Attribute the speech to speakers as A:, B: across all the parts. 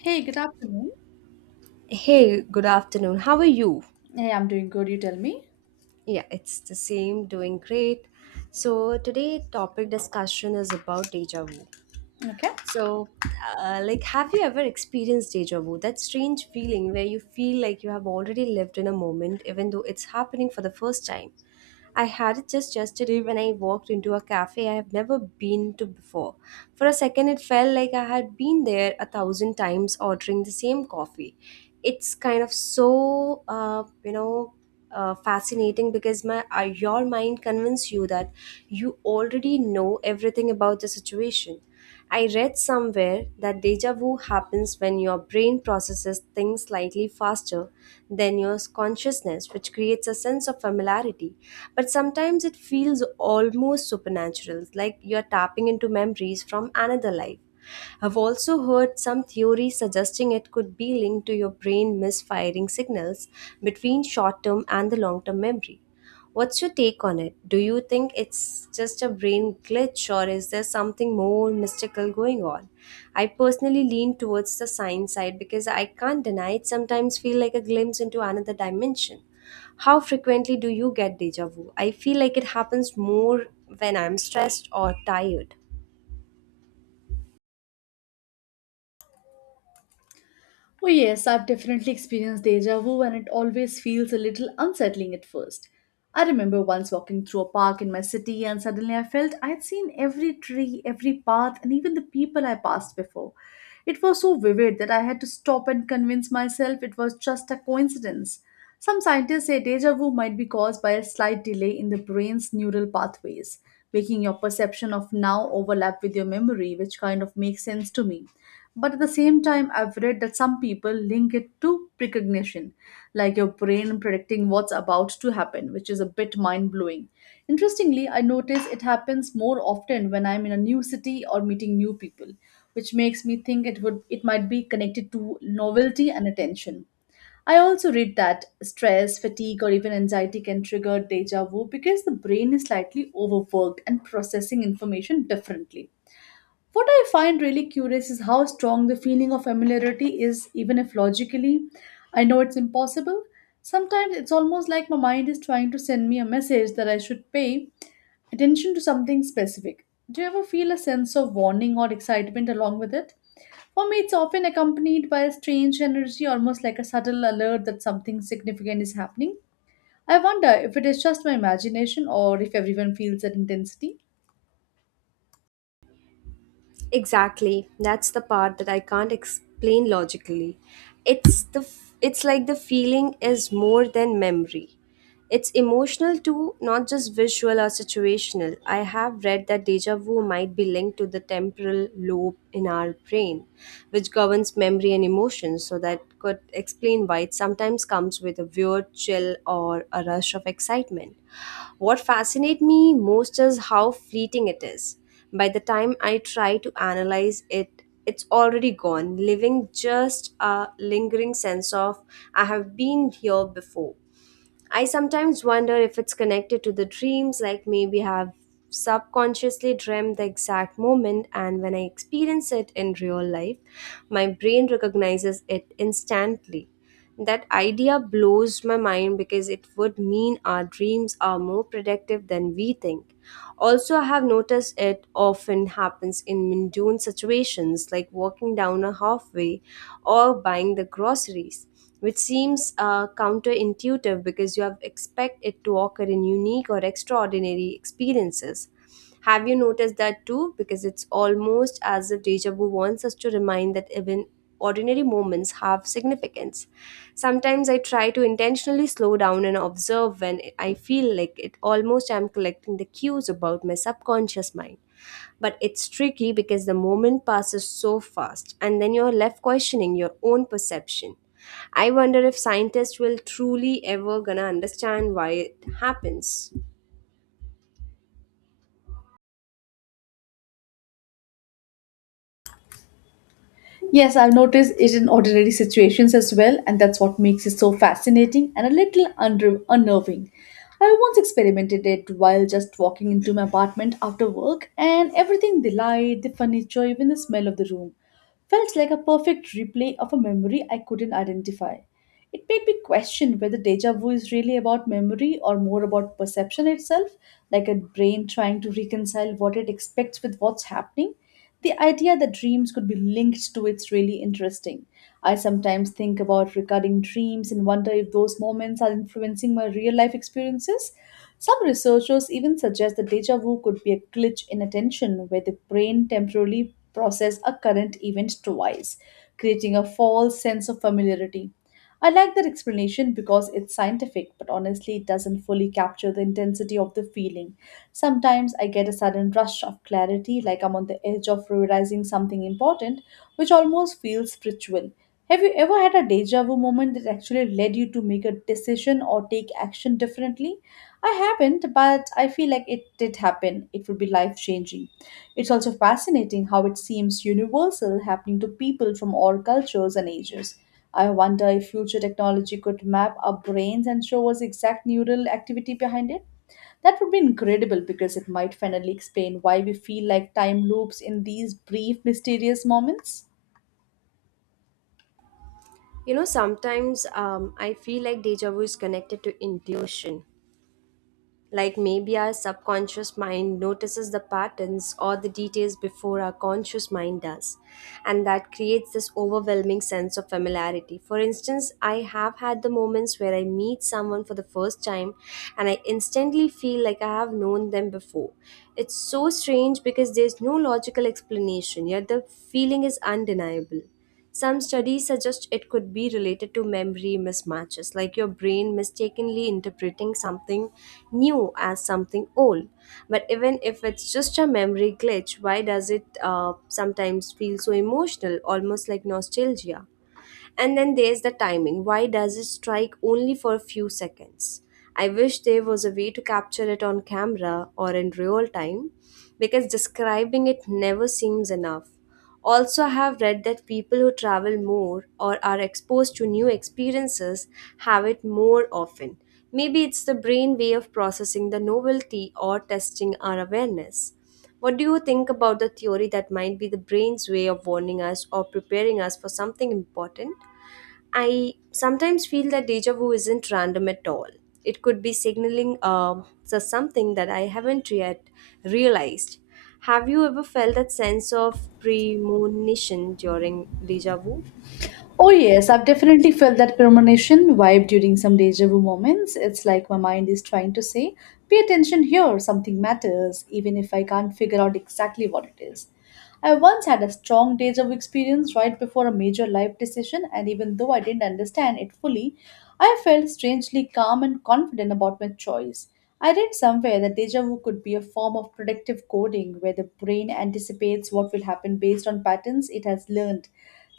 A: Hey, good afternoon.
B: Hey, good afternoon. How are you?
A: Hey, I'm doing good. You tell me.
B: Yeah, it's the same, doing great. So, today topic discussion is about deja vu.
A: Okay.
B: So, have you ever experienced deja vu? That strange feeling where you feel like you have already lived in a moment, even though it's happening for the first time. I had it just yesterday when I walked into a cafe I have never been to before. For a second, it felt like I had been there a thousand times ordering the same coffee. It's kind of so, you know, Fascinating because my your mind convinces you that you already know everything about the situation. I read somewhere that deja vu happens when your brain processes things slightly faster than your consciousness, which creates a sense of familiarity. But sometimes it feels almost supernatural, like you're tapping into memories from another life. I've also heard some theories suggesting it could be linked to your brain misfiring signals between short term and the long term memory. What's your take on it? Do you think it's just a brain glitch or is there something more mystical going on? I personally lean towards the science side because I can't deny it sometimes feel like a glimpse into another dimension. How frequently do you get deja vu? I feel like it happens more when I'm stressed or tired.
A: Oh, yes, I've definitely experienced deja vu, and it always feels a little unsettling at first. I remember once walking through a park in my city, and suddenly I felt I'd seen every tree, every path, and even the people I passed before. It was so vivid that I had to stop and convince myself it was just a coincidence. Some scientists say deja vu might be caused by a slight delay in the brain's neural pathways, making your perception of now overlap with your memory, which kind of makes sense to me. But at the same time, I've read that some people link it to precognition, like your brain predicting what's about to happen, which is a bit mind blowing. Interestingly, I notice it happens more often when I'm in a new city or meeting new people, which makes me think it would it might be connected to novelty and attention. I also read that stress, fatigue, or even anxiety can trigger deja vu because the brain is slightly overworked and processing information differently. What I find really curious is how strong the feeling of familiarity is, even if logically I know it's impossible. Sometimes it's almost like my mind is trying to send me a message that I should pay attention to something specific. Do you ever feel a sense of warning or excitement along with it? For me, it's often accompanied by a strange energy, almost like a subtle alert that something significant is happening. I wonder if it is just my imagination or if everyone feels that intensity.
B: Exactly. That's the part that I can't explain logically. It's like the feeling is more than memory. It's emotional too, not just visual or situational. I have read that deja vu might be linked to the temporal lobe in our brain, which governs memory and emotions, so that could explain why it sometimes comes with a weird chill or a rush of excitement. What fascinates me most is how fleeting it is. By the time I try to analyze it, it's already gone, leaving just a lingering sense of I have been here before. I sometimes wonder if it's connected to the dreams, like maybe I've subconsciously dreamt the exact moment, and when I experience it in real life, my brain recognizes it instantly. That idea blows my mind because it would mean our dreams are more predictive than we think. Also, I have noticed it often happens in mundane situations like walking down a halfway or buying the groceries, which seems counterintuitive because you have expect it to occur in unique or extraordinary experiences. Have you noticed that too? Because it's almost as if deja vu wants us to remind that even ordinary moments have significance. Sometimes I try to intentionally slow down and observe when I feel like it almost I'm collecting the cues about my subconscious mind. But it's tricky because the moment passes so fast, and then you're left questioning your own perception. I wonder if scientists will truly ever gonna understand why it happens.
A: Yes, I've noticed it in ordinary situations as well, and that's what makes it so fascinating and a little unnerving. I once experimented it while just walking into my apartment after work, and everything the light, the furniture, even the smell of the room felt like a perfect replay of a memory I couldn't identify. It made me question whether deja vu is really about memory or more about perception itself, like a brain trying to reconcile what it expects with what's happening. The idea that dreams could be linked to it's really interesting. I sometimes think about recurring dreams and wonder if those moments are influencing my real life experiences. Some researchers even suggest that deja vu could be a glitch in attention where the brain temporarily processes a current event twice, creating a false sense of familiarity. I like that explanation because it's scientific, but honestly, it doesn't fully capture the intensity of the feeling. Sometimes I get a sudden rush of clarity, like I'm on the edge of realizing something important, which almost feels spiritual. Have you ever had a deja vu moment that actually led you to make a decision or take action differently? I haven't, but I feel like it did happen. It would be life changing. It's also fascinating how it seems universal, happening to people from all cultures and ages. I wonder if future technology could map our brains and show us exact neural activity behind it. That would be incredible because it might finally explain why we feel like time loops in these brief, mysterious moments.
B: You know, sometimes I feel like deja vu is connected to intuition. Like maybe our subconscious mind notices the patterns or the details before our conscious mind does. And that creates this overwhelming sense of familiarity. For instance, I have had the moments where I meet someone for the first time and I instantly feel like I have known them before. It's so strange because there's no logical explanation, yet the feeling is undeniable. Some studies suggest it could be related to memory mismatches, like your brain mistakenly interpreting something new as something old. But even if it's just a memory glitch, why does it sometimes feel so emotional, almost like nostalgia? And then there's the timing. Why does it strike only for a few seconds? I wish there was a way to capture it on camera or in real time because describing it never seems enough. Also, I have read that people who travel more or are exposed to new experiences have it more often. Maybe it's the brain way of processing the novelty or testing our awareness. What do you think about the theory that might be the brain's way of warning us or preparing us for something important? I sometimes feel that deja vu isn't random at all. It could be signaling so something that I haven't yet realized. Have you ever felt that sense of premonition during deja vu?
A: Oh, yes, I've definitely felt that premonition vibe during some deja vu moments. It's like my mind is trying to say, pay attention here, something matters, even if I can't figure out exactly what it is. I once had a strong deja vu experience right before a major life decision, and even though I didn't understand it fully, I felt strangely calm and confident about my choice. I read somewhere that deja vu could be a form of predictive coding where the brain anticipates what will happen based on patterns it has learned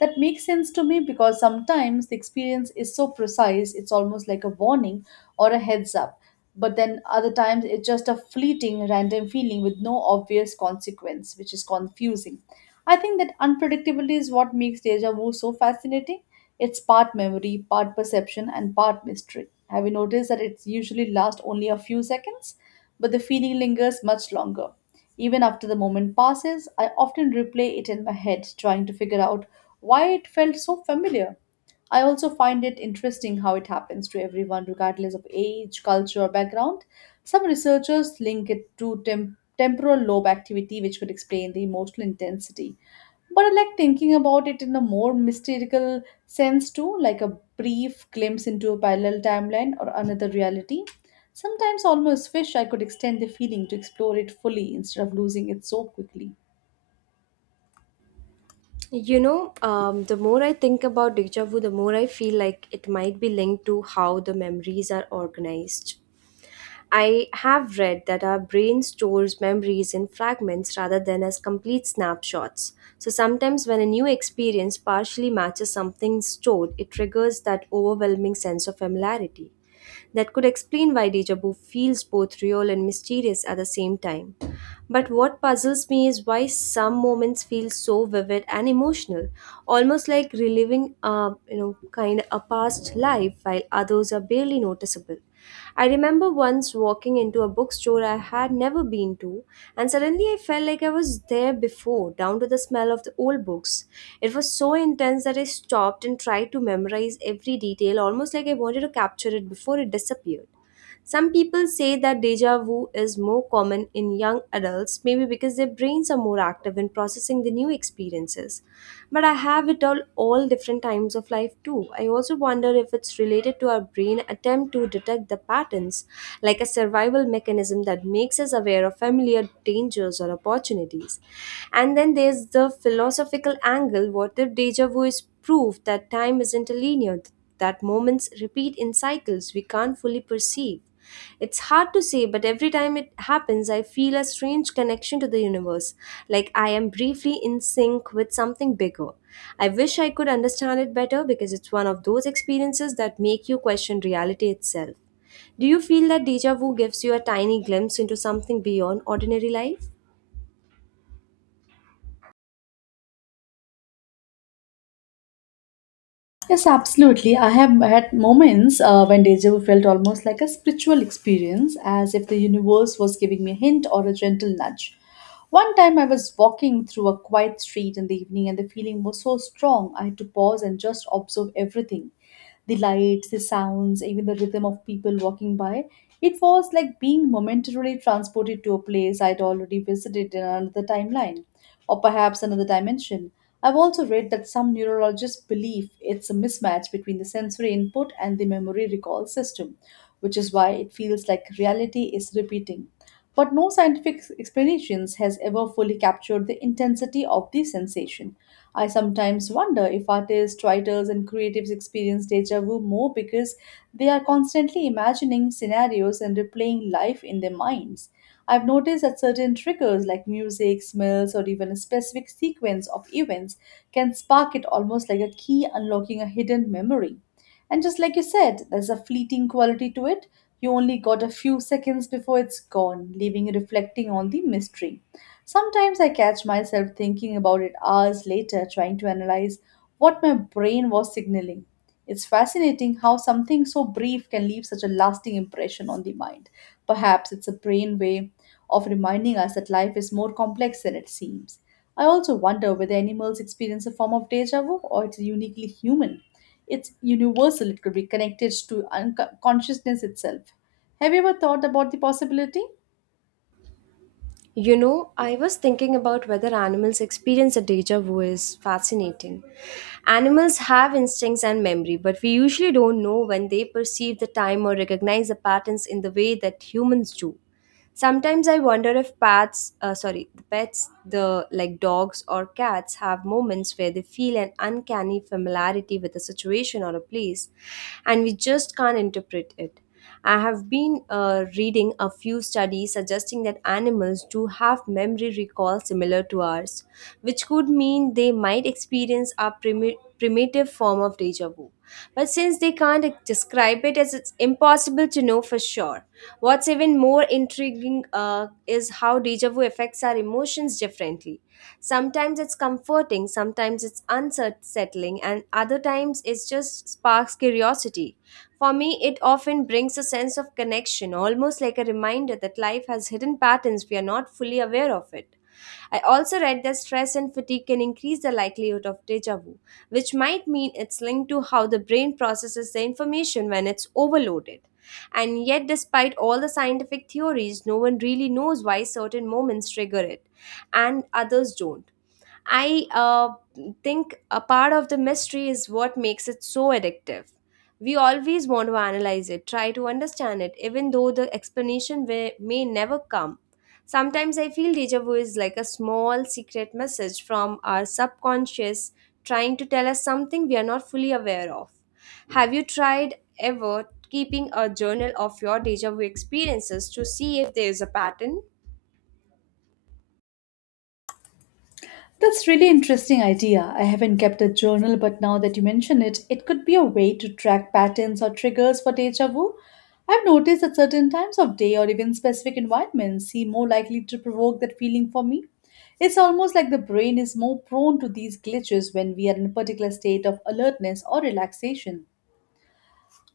A: that makes sense to me because sometimes the experience is so precise, it's almost like a warning or a heads up. But then other times it's just a fleeting, random feeling with no obvious consequence, which is confusing. I think that unpredictability is what makes deja vu so fascinating. It's part memory, part perception, and part mystery. Have you noticed that it's usually lasts only a few seconds, but the feeling lingers much longer? Even after the moment passes, I often replay it in my head, trying to figure out why it felt so familiar. I also find it interesting how it happens to everyone, regardless of age, culture, or background. Some researchers link it to temporal lobe activity, which could explain the emotional intensity. But I like thinking about it in a more mystical sense too, like a brief glimpse into a parallel timeline or another reality. Sometimes almost wish I could extend the feeling to explore it fully instead of losing it so quickly.
B: You know, the more I think about deja vu, the more I feel like it might be linked to how the memories are organized. I have read that our brain stores memories in fragments rather than as complete snapshots. So sometimes, when a new experience partially matches something stored, it triggers that overwhelming sense of familiarity that could explain why deja vu feels both real and mysterious at the same time. But what puzzles me is why some moments feel so vivid and emotional, almost like reliving a you know kind of a past life, while others are barely noticeable. I remember once walking into a bookstore I had never been to, and suddenly I felt like I was there before, down to the smell of the old books. It was so intense that I stopped and tried to memorize every detail, almost like I wanted to capture it before it disappeared. Some people say that deja vu is more common in young adults, maybe because their brains are more active in processing the new experiences. But I have it all different times of life too. I also wonder if it's related to our brain attempt to detect the patterns, like a survival mechanism that makes us aware of familiar dangers or opportunities. And then there's the philosophical angle, what if deja vu is proof that time isn't a linear, that moments repeat in cycles we can't fully perceive. It's hard to say, but every time it happens, I feel a strange connection to the universe, like I am briefly in sync with something bigger. I wish I could understand it better because it's one of those experiences that make you question reality itself. Do you feel that deja vu gives you a tiny glimpse into something beyond ordinary life?
A: Yes, absolutely. I have had moments when deja vu felt almost like a spiritual experience, as if the universe was giving me a hint or a gentle nudge. One time I was walking through a quiet street in the evening, and the feeling was so strong I had to pause and just observe everything the lights, the sounds, even the rhythm of people walking by. It was like being momentarily transported to a place I'd already visited in another timeline, or perhaps another dimension. I've also read that some neurologists believe it's a mismatch between the sensory input and the memory recall system, which is why it feels like reality is repeating. But no scientific explanations has ever fully captured the intensity of the sensation. I sometimes wonder if artists, writers, and creatives experience deja vu more because they are constantly imagining scenarios and replaying life in their minds. I've noticed that certain triggers like music, smells, or even a specific sequence of events can spark it almost like a key unlocking a hidden memory. And just like you said, there's a fleeting quality to it. You only got a few seconds before it's gone, leaving you reflecting on the mystery. Sometimes I catch myself thinking about it hours later, trying to analyze what my brain was signaling. It's fascinating how something so brief can leave such a lasting impression on the mind. Perhaps it's a brain way of reminding us that life is more complex than it seems. I also wonder whether animals experience a form of deja vu or it's uniquely human. It's universal, it could be connected to unconsciousness itself. Have you ever thought about the possibility?
B: You know, I was thinking about whether animals experience a deja vu is fascinating. Animals have instincts and memory, but we usually don't know when they perceive the time or recognize the patterns in the way that humans do. Sometimes I wonder if pets, the like dogs or cats, have moments where they feel an uncanny familiarity with a situation or a place, and we just can't interpret it. I have been reading a few studies suggesting that animals do have memory recall similar to ours, which could mean they might experience a primitive form of deja vu who. But since they can't describe it, as it's impossible to know for sure. What's even more intriguing is how deja vu affects our emotions differently. Sometimes it's comforting, sometimes it's unsettling, and other times it just sparks curiosity. For me, it often brings a sense of connection, almost like a reminder that life has hidden patterns we are not fully aware of it. I also read that stress and fatigue can increase the likelihood of deja vu, which might mean it's linked to how the brain processes the information when it's overloaded. And yet, despite all the scientific theories, no one really knows why certain moments trigger it and others don't. I think a part of the mystery is what makes it so addictive. We always want to analyze it, try to understand it, even though the explanation may never come. Sometimes I feel deja vu is like a small secret message from our subconscious trying to tell us something we are not fully aware of. Have you tried ever keeping a journal of your deja vu experiences to see if there is a pattern?
A: That's really interesting idea. I haven't kept a journal, but now that you mention it, it could be a way to track patterns or triggers for deja vu. I've noticed that certain times of day or even specific environments seem more likely to provoke that feeling for me. It's almost like the brain is more prone to these glitches when we are in a particular state of alertness or relaxation.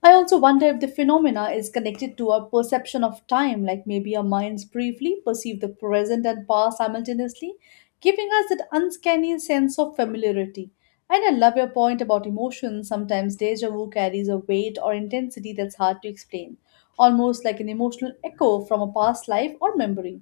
A: I also wonder if the phenomena is connected to our perception of time, like maybe our minds briefly perceive the present and past simultaneously, giving us that uncanny sense of familiarity. And I love your point about emotions. Sometimes deja vu carries a weight or intensity that's hard to explain, almost like an emotional echo from a past life or memory.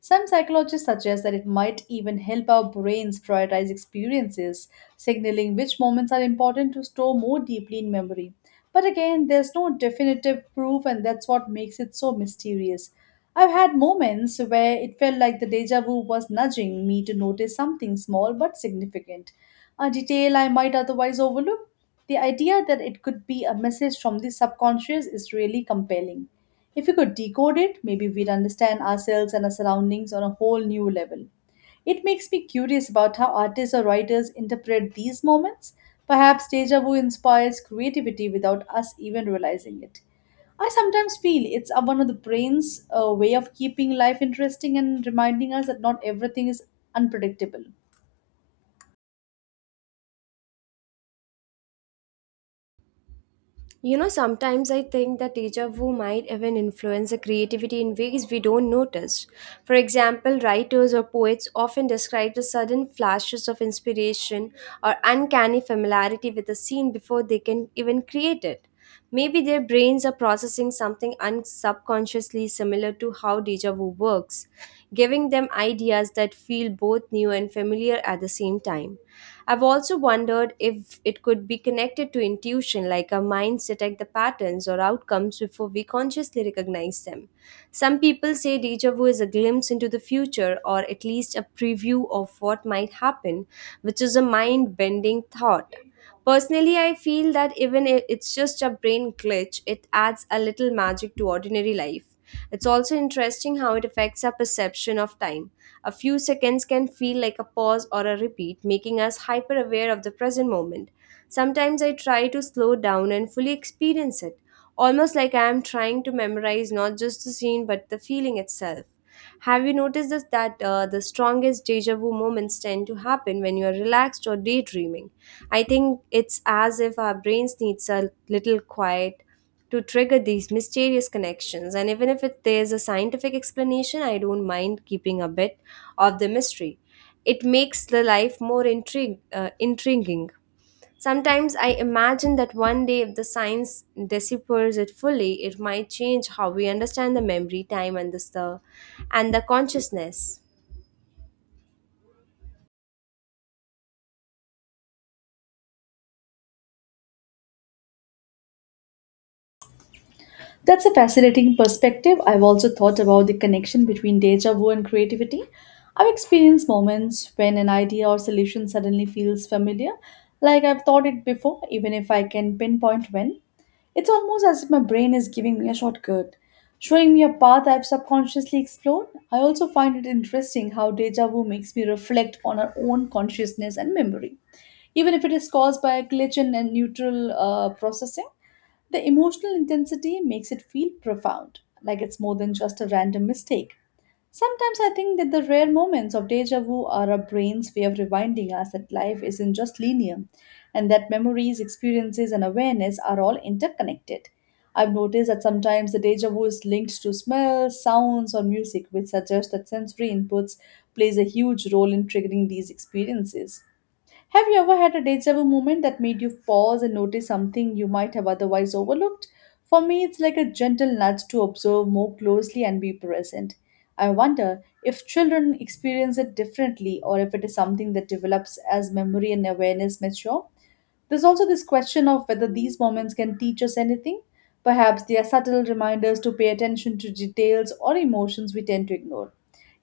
A: Some psychologists suggest that it might even help our brains prioritize experiences, signaling which moments are important to store more deeply in memory. But again, there's no definitive proof, and that's what makes it so mysterious. I've had moments where it felt like the deja vu was nudging me to notice something small but significant, a detail I might otherwise overlook. The idea that it could be a message from the subconscious is really compelling. If we could decode it, maybe we'd understand ourselves and our surroundings on a whole new level. It makes me curious about how artists or writers interpret these moments. Perhaps deja vu inspires creativity without us even realizing it. I sometimes feel one of the brain's way of keeping life interesting and reminding us that not everything is unpredictable.
B: You know, sometimes I think that deja vu might even influence the creativity in ways we don't notice. For example, writers or poets often describe the sudden flashes of inspiration or uncanny familiarity with a scene before they can even create it. Maybe their brains are processing something unsubconsciously similar to how deja vu works, giving them ideas that feel both new and familiar at the same time. I've also wondered if it could be connected to intuition, like our minds detect the patterns or outcomes before we consciously recognize them. Some people say deja vu is a glimpse into the future or at least a preview of what might happen, which is a mind bending thought. Personally, I feel that even if it's just a brain glitch, it adds a little magic to ordinary life. It's also interesting how it affects our perception of time. A few seconds can feel like a pause or a repeat, making us hyper aware of the present moment. Sometimes I try to slow down and fully experience it, almost like I am trying to memorize not just the scene but the feeling itself. Have you noticed this, that the strongest deja vu moments tend to happen when you are relaxed or daydreaming? I think it's as if our brains needs a little quiet to trigger these mysterious connections. And even if it, there's a scientific explanation, I don't mind keeping a bit of the mystery. It makes the life more intriguing. Sometimes I imagine that one day, if the science deciphers it fully, it might change how we understand the memory, time, and the consciousness.
A: That's a fascinating perspective. I've also thought about the connection between deja vu and creativity. I've experienced moments when an idea or solution suddenly feels familiar, like I've thought it before, even if I can pinpoint when. It's almost as if my brain is giving me a shortcut, showing me a path I've subconsciously explored. I also find it interesting how deja vu makes me reflect on our own consciousness and memory, even if it is caused by a glitch in a neutral processing. The emotional intensity makes it feel profound, like it's more than just a random mistake. Sometimes I think that the rare moments of deja vu are our brain's way of reminding us that life isn't just linear and that memories, experiences, and awareness are all interconnected. I've noticed that sometimes the deja vu is linked to smells, sounds, or music, which suggests that sensory inputs plays a huge role in triggering these experiences. Have you ever had a deja vu moment that made you pause and notice something you might have otherwise overlooked? For me, it's like a gentle nudge to observe more closely and be present. I wonder if children experience it differently or if it is something that develops as memory and awareness mature. There's also this question of whether these moments can teach us anything. Perhaps they are subtle reminders to pay attention to details or emotions we tend to ignore.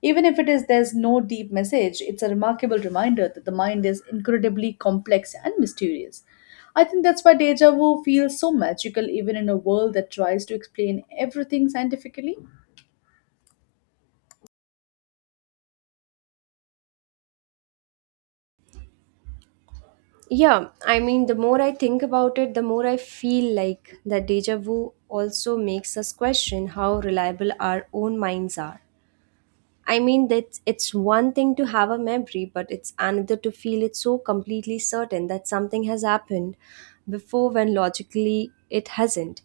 A: Even if it is there's no deep message, it's a remarkable reminder that the mind is incredibly complex and mysterious. I think that's why deja vu feels so magical even in a world that tries to explain everything scientifically.
B: Yeah, I mean, the more I think about it, the more I feel like the deja vu also makes us question how reliable our own minds are. I mean, it's one thing to have a memory, but it's another to feel it so completely certain that something has happened before when logically it hasn't.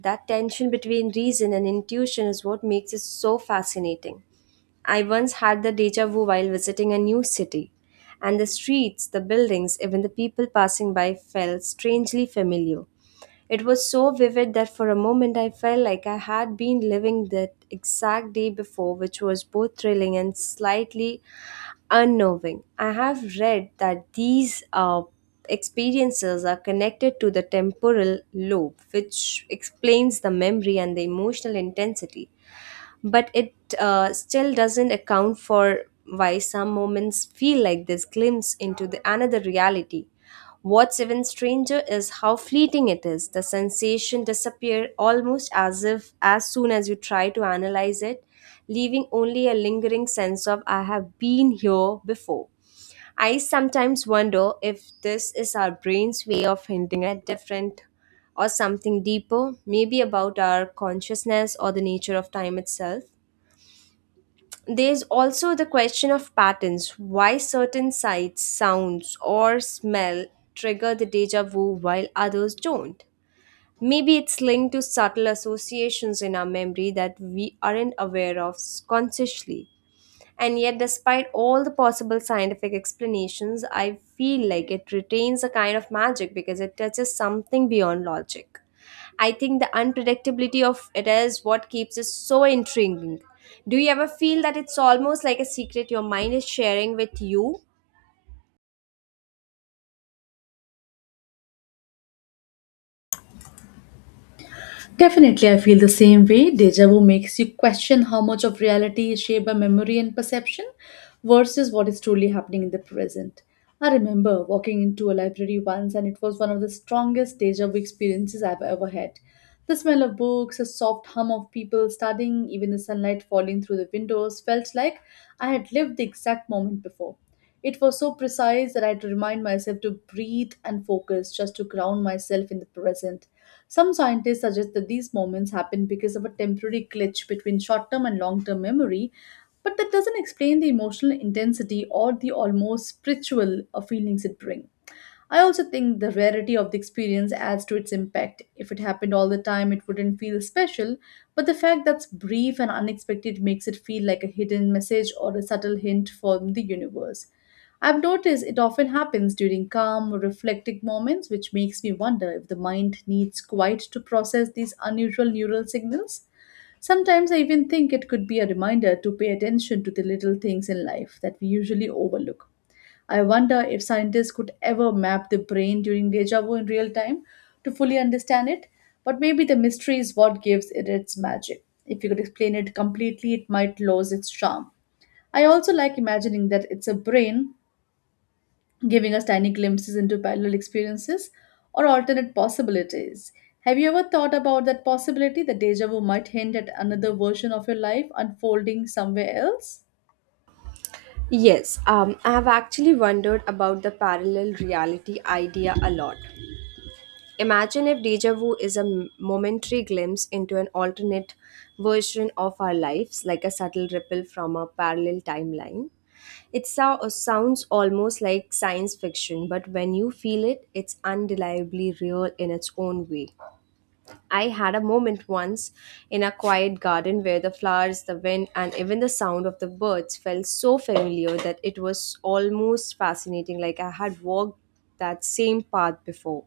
B: That tension between reason and intuition is what makes it so fascinating. I once had the deja vu while visiting a new city, and the streets, the buildings, even the people passing by felt strangely familiar. It was so vivid that for a moment I felt like I had been living that exact day before, which was both thrilling and slightly unnerving. I have read that these experiences are connected to the temporal lobe, which explains the memory and the emotional intensity, but it still doesn't account for why some moments feel like this glimpse into the another reality. What's even stranger is how fleeting it is. The sensation disappear almost as if as soon as you try to analyze it, leaving only a lingering sense of I have been here before. I sometimes wonder if this is our brain's way of hinting at different or something deeper, maybe about our consciousness or the nature of time itself. There's also the question of patterns, why certain sights, sounds, or smell trigger the deja vu while others don't. Maybe it's linked to subtle associations in our memory that we aren't aware of consciously. And yet, despite all the possible scientific explanations, I feel like it retains a kind of magic because it touches something beyond logic. I think the unpredictability of it is what keeps it so intriguing. Do you ever feel that it's almost like a secret your mind is sharing with you?
A: Definitely, I feel the same way. Deja vu makes you question how much of reality is shaped by memory and perception versus what is truly happening in the present. I remember walking into a library once, and it was one of the strongest deja vu experiences I've ever had. The smell of books, a soft hum of people studying, even the sunlight falling through the windows felt like I had lived the exact moment before. It was so precise that I had to remind myself to breathe and focus just to ground myself in the present. Some scientists suggest that these moments happen because of a temporary glitch between short term and long term memory, but that doesn't explain the emotional intensity or the almost spiritual feelings it brings. I also think the rarity of the experience adds to its impact. If it happened all the time, it wouldn't feel special, but the fact that's brief and unexpected makes it feel like a hidden message or a subtle hint from the universe. I've noticed it often happens during calm, reflective moments, which makes me wonder if the mind needs quiet to process these unusual neural signals. Sometimes I even think it could be a reminder to pay attention to the little things in life that we usually overlook. I wonder if scientists could ever map the brain during deja vu in real time to fully understand it, but maybe the mystery is what gives it its magic. If you could explain it completely, it might lose its charm. I also like imagining that it's a brain giving us tiny glimpses into parallel experiences or alternate possibilities. Have you ever thought about that possibility that deja vu might hint at another version of your life unfolding somewhere else?
B: Yes, I have actually wondered about the parallel reality idea a lot. Imagine if deja vu is a momentary glimpse into an alternate version of our lives, like a subtle ripple from a parallel timeline. It sounds almost like science fiction, but when you feel it, it's undeniably real in its own way. I had a moment once in a quiet garden where the flowers, the wind, and even the sound of the birds felt so familiar that it was almost fascinating, like I had walked that same path before.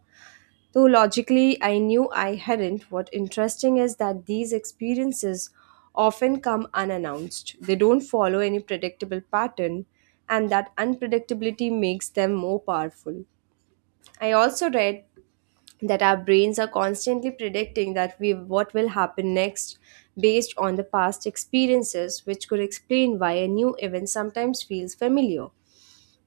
B: Though logically I knew I hadn't, what interesting is that these experiences often come unannounced. They don't follow any predictable pattern, and that unpredictability makes them more powerful. I also read that our brains are constantly predicting that we what will happen next based on the past experiences, which could explain why a new event sometimes feels familiar.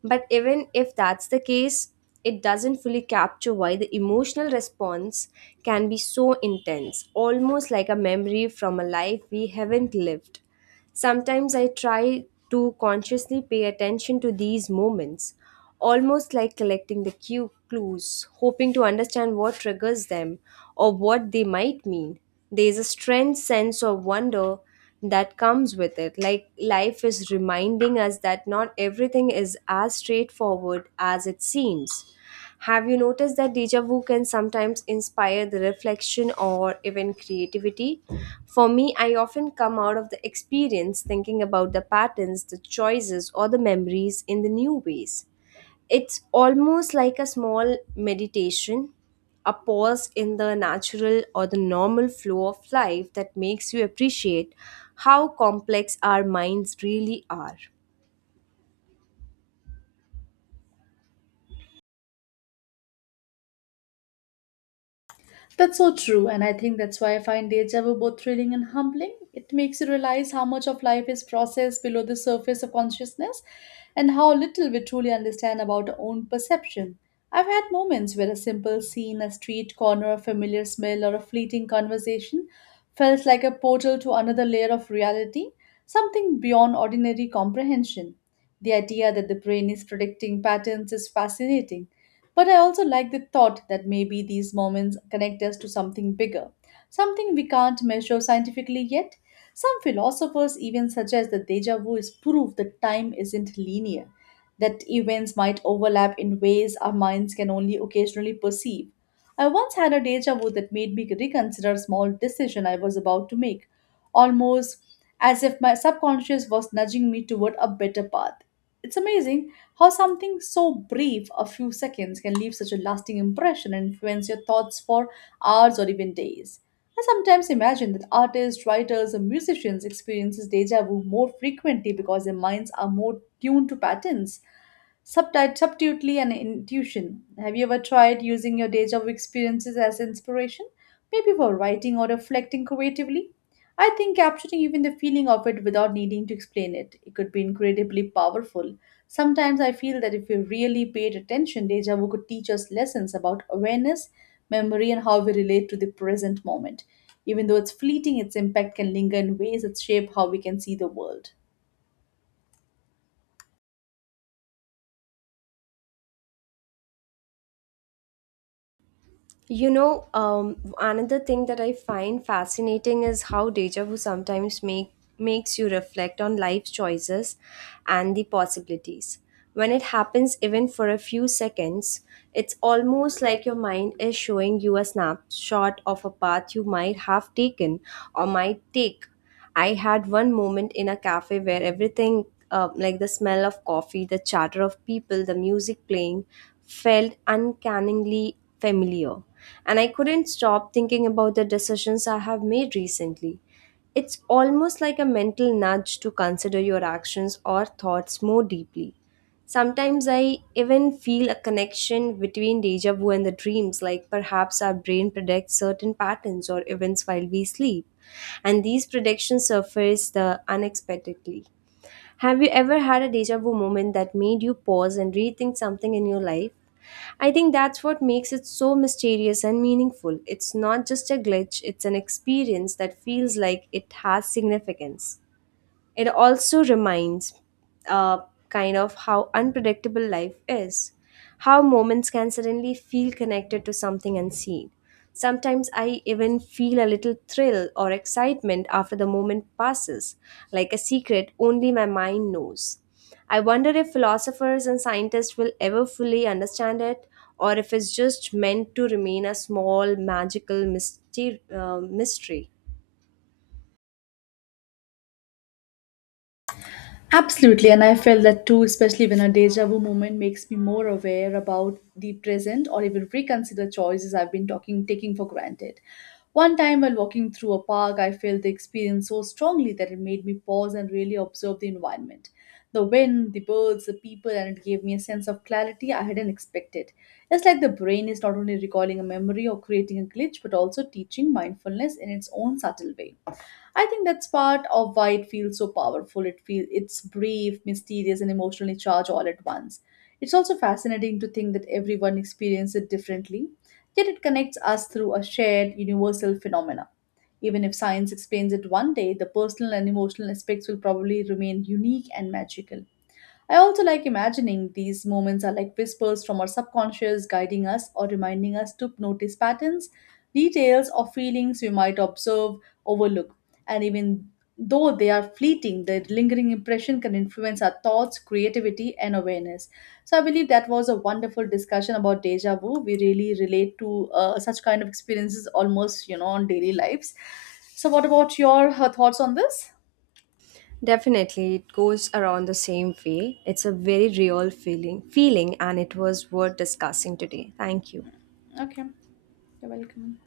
B: But even if that's the case, it doesn't fully capture why the emotional response can be so intense, almost like a memory from a life we haven't lived. Sometimes I try to consciously pay attention to these moments, almost like collecting the cue clues, hoping to understand what triggers them or what they might mean. There's a strange sense of wonder that comes with it, like life is reminding us that not everything is as straightforward as it seems. Have you noticed that deja vu can sometimes inspire the reflection or even creativity? For me, I often come out of the experience thinking about the patterns, the choices, or the memories in the new ways. It's almost like a small meditation, a pause in the natural or the normal flow of life that makes you appreciate how complex our minds really are.
A: That's so true, and I think that's why I find deja vu both thrilling and humbling. It makes you realize how much of life is processed below the surface of consciousness and how little we truly understand about our own perception. I've had moments where a simple scene, a street corner, a familiar smell, or a fleeting conversation felt like a portal to another layer of reality, something beyond ordinary comprehension. The idea that the brain is predicting patterns is fascinating, but I also like the thought that maybe these moments connect us to something bigger, something we can't measure scientifically yet. Some philosophers even suggest that deja vu is proof that time isn't linear, that events might overlap in ways our minds can only occasionally perceive. I once had a deja vu that made me reconsider a small decision I was about to make, almost as if my subconscious was nudging me toward a better path. It's amazing how something so brief, a few seconds, can leave such a lasting impression and influence your thoughts for hours or even days. I sometimes imagine that artists, writers, and musicians experiences deja vu more frequently because their minds are more tuned to patterns subtly and intuition. Have you ever tried using your deja vu experiences as inspiration, maybe for writing or reflecting creatively? I think capturing even the feeling of it without needing to explain it, it could be incredibly powerful. Sometimes I feel that if we really paid attention, deja vu could teach us lessons about awareness, memory, and how we relate to the present moment. Even though it's fleeting, its impact can linger in ways that shape how we can see the world.
B: You know, another thing that I find fascinating is how deja vu sometimes makes you reflect on life's choices and the possibilities. When it happens, even for a few seconds, it's almost like your mind is showing you a snapshot of a path you might have taken or might take. I had one moment in a cafe where everything, like the smell of coffee, the chatter of people, the music playing, felt uncannily familiar. And I couldn't stop thinking about the decisions I have made recently. It's almost like a mental nudge to consider your actions or thoughts more deeply. Sometimes I even feel a connection between deja vu and the dreams, like perhaps our brain predicts certain patterns or events while we sleep, and these predictions surface the unexpectedly. Have you ever had a deja vu moment that made you pause and rethink something in your life? I think that's what makes it so mysterious and meaningful. It's not just a glitch, it's an experience that feels like it has significance. It also reminds uh, kind of how unpredictable life is, how moments can suddenly feel connected to something unseen. Sometimes I even feel a little thrill or excitement after the moment passes, like a secret only my mind knows. I wonder if philosophers and scientists will ever fully understand it, or if it's just meant to remain a small magical mystery.
A: Absolutely, and I felt that too, especially when a deja vu moment makes me more aware about the present or even reconsider choices I've been talking taking for granted. One time while walking through a park, I felt the experience so strongly that it made me pause and really observe the environment. The wind, the birds, the people, and it gave me a sense of clarity I hadn't expected. It's like the brain is not only recalling a memory or creating a glitch, but also teaching mindfulness in its own subtle way. I think that's part of why it feels so powerful. It feels it's brief, mysterious, and emotionally charged all at once. It's also fascinating to think that everyone experiences it differently, yet it connects us through a shared universal phenomena. Even if science explains it one day, the personal and emotional aspects will probably remain unique and magical. I also like imagining these moments are like whispers from our subconscious guiding us or reminding us to notice patterns, details, or feelings we might overlook. And even though they are fleeting, their lingering impression can influence our thoughts, creativity, and awareness. So I believe that was a wonderful discussion about deja vu. We really relate to such kind of experiences almost, you know, on daily lives. So, what about your thoughts on this?
B: Definitely, it goes around the same way. It's a very real feeling, and it was worth discussing today. Thank you.
A: Okay, you're welcome.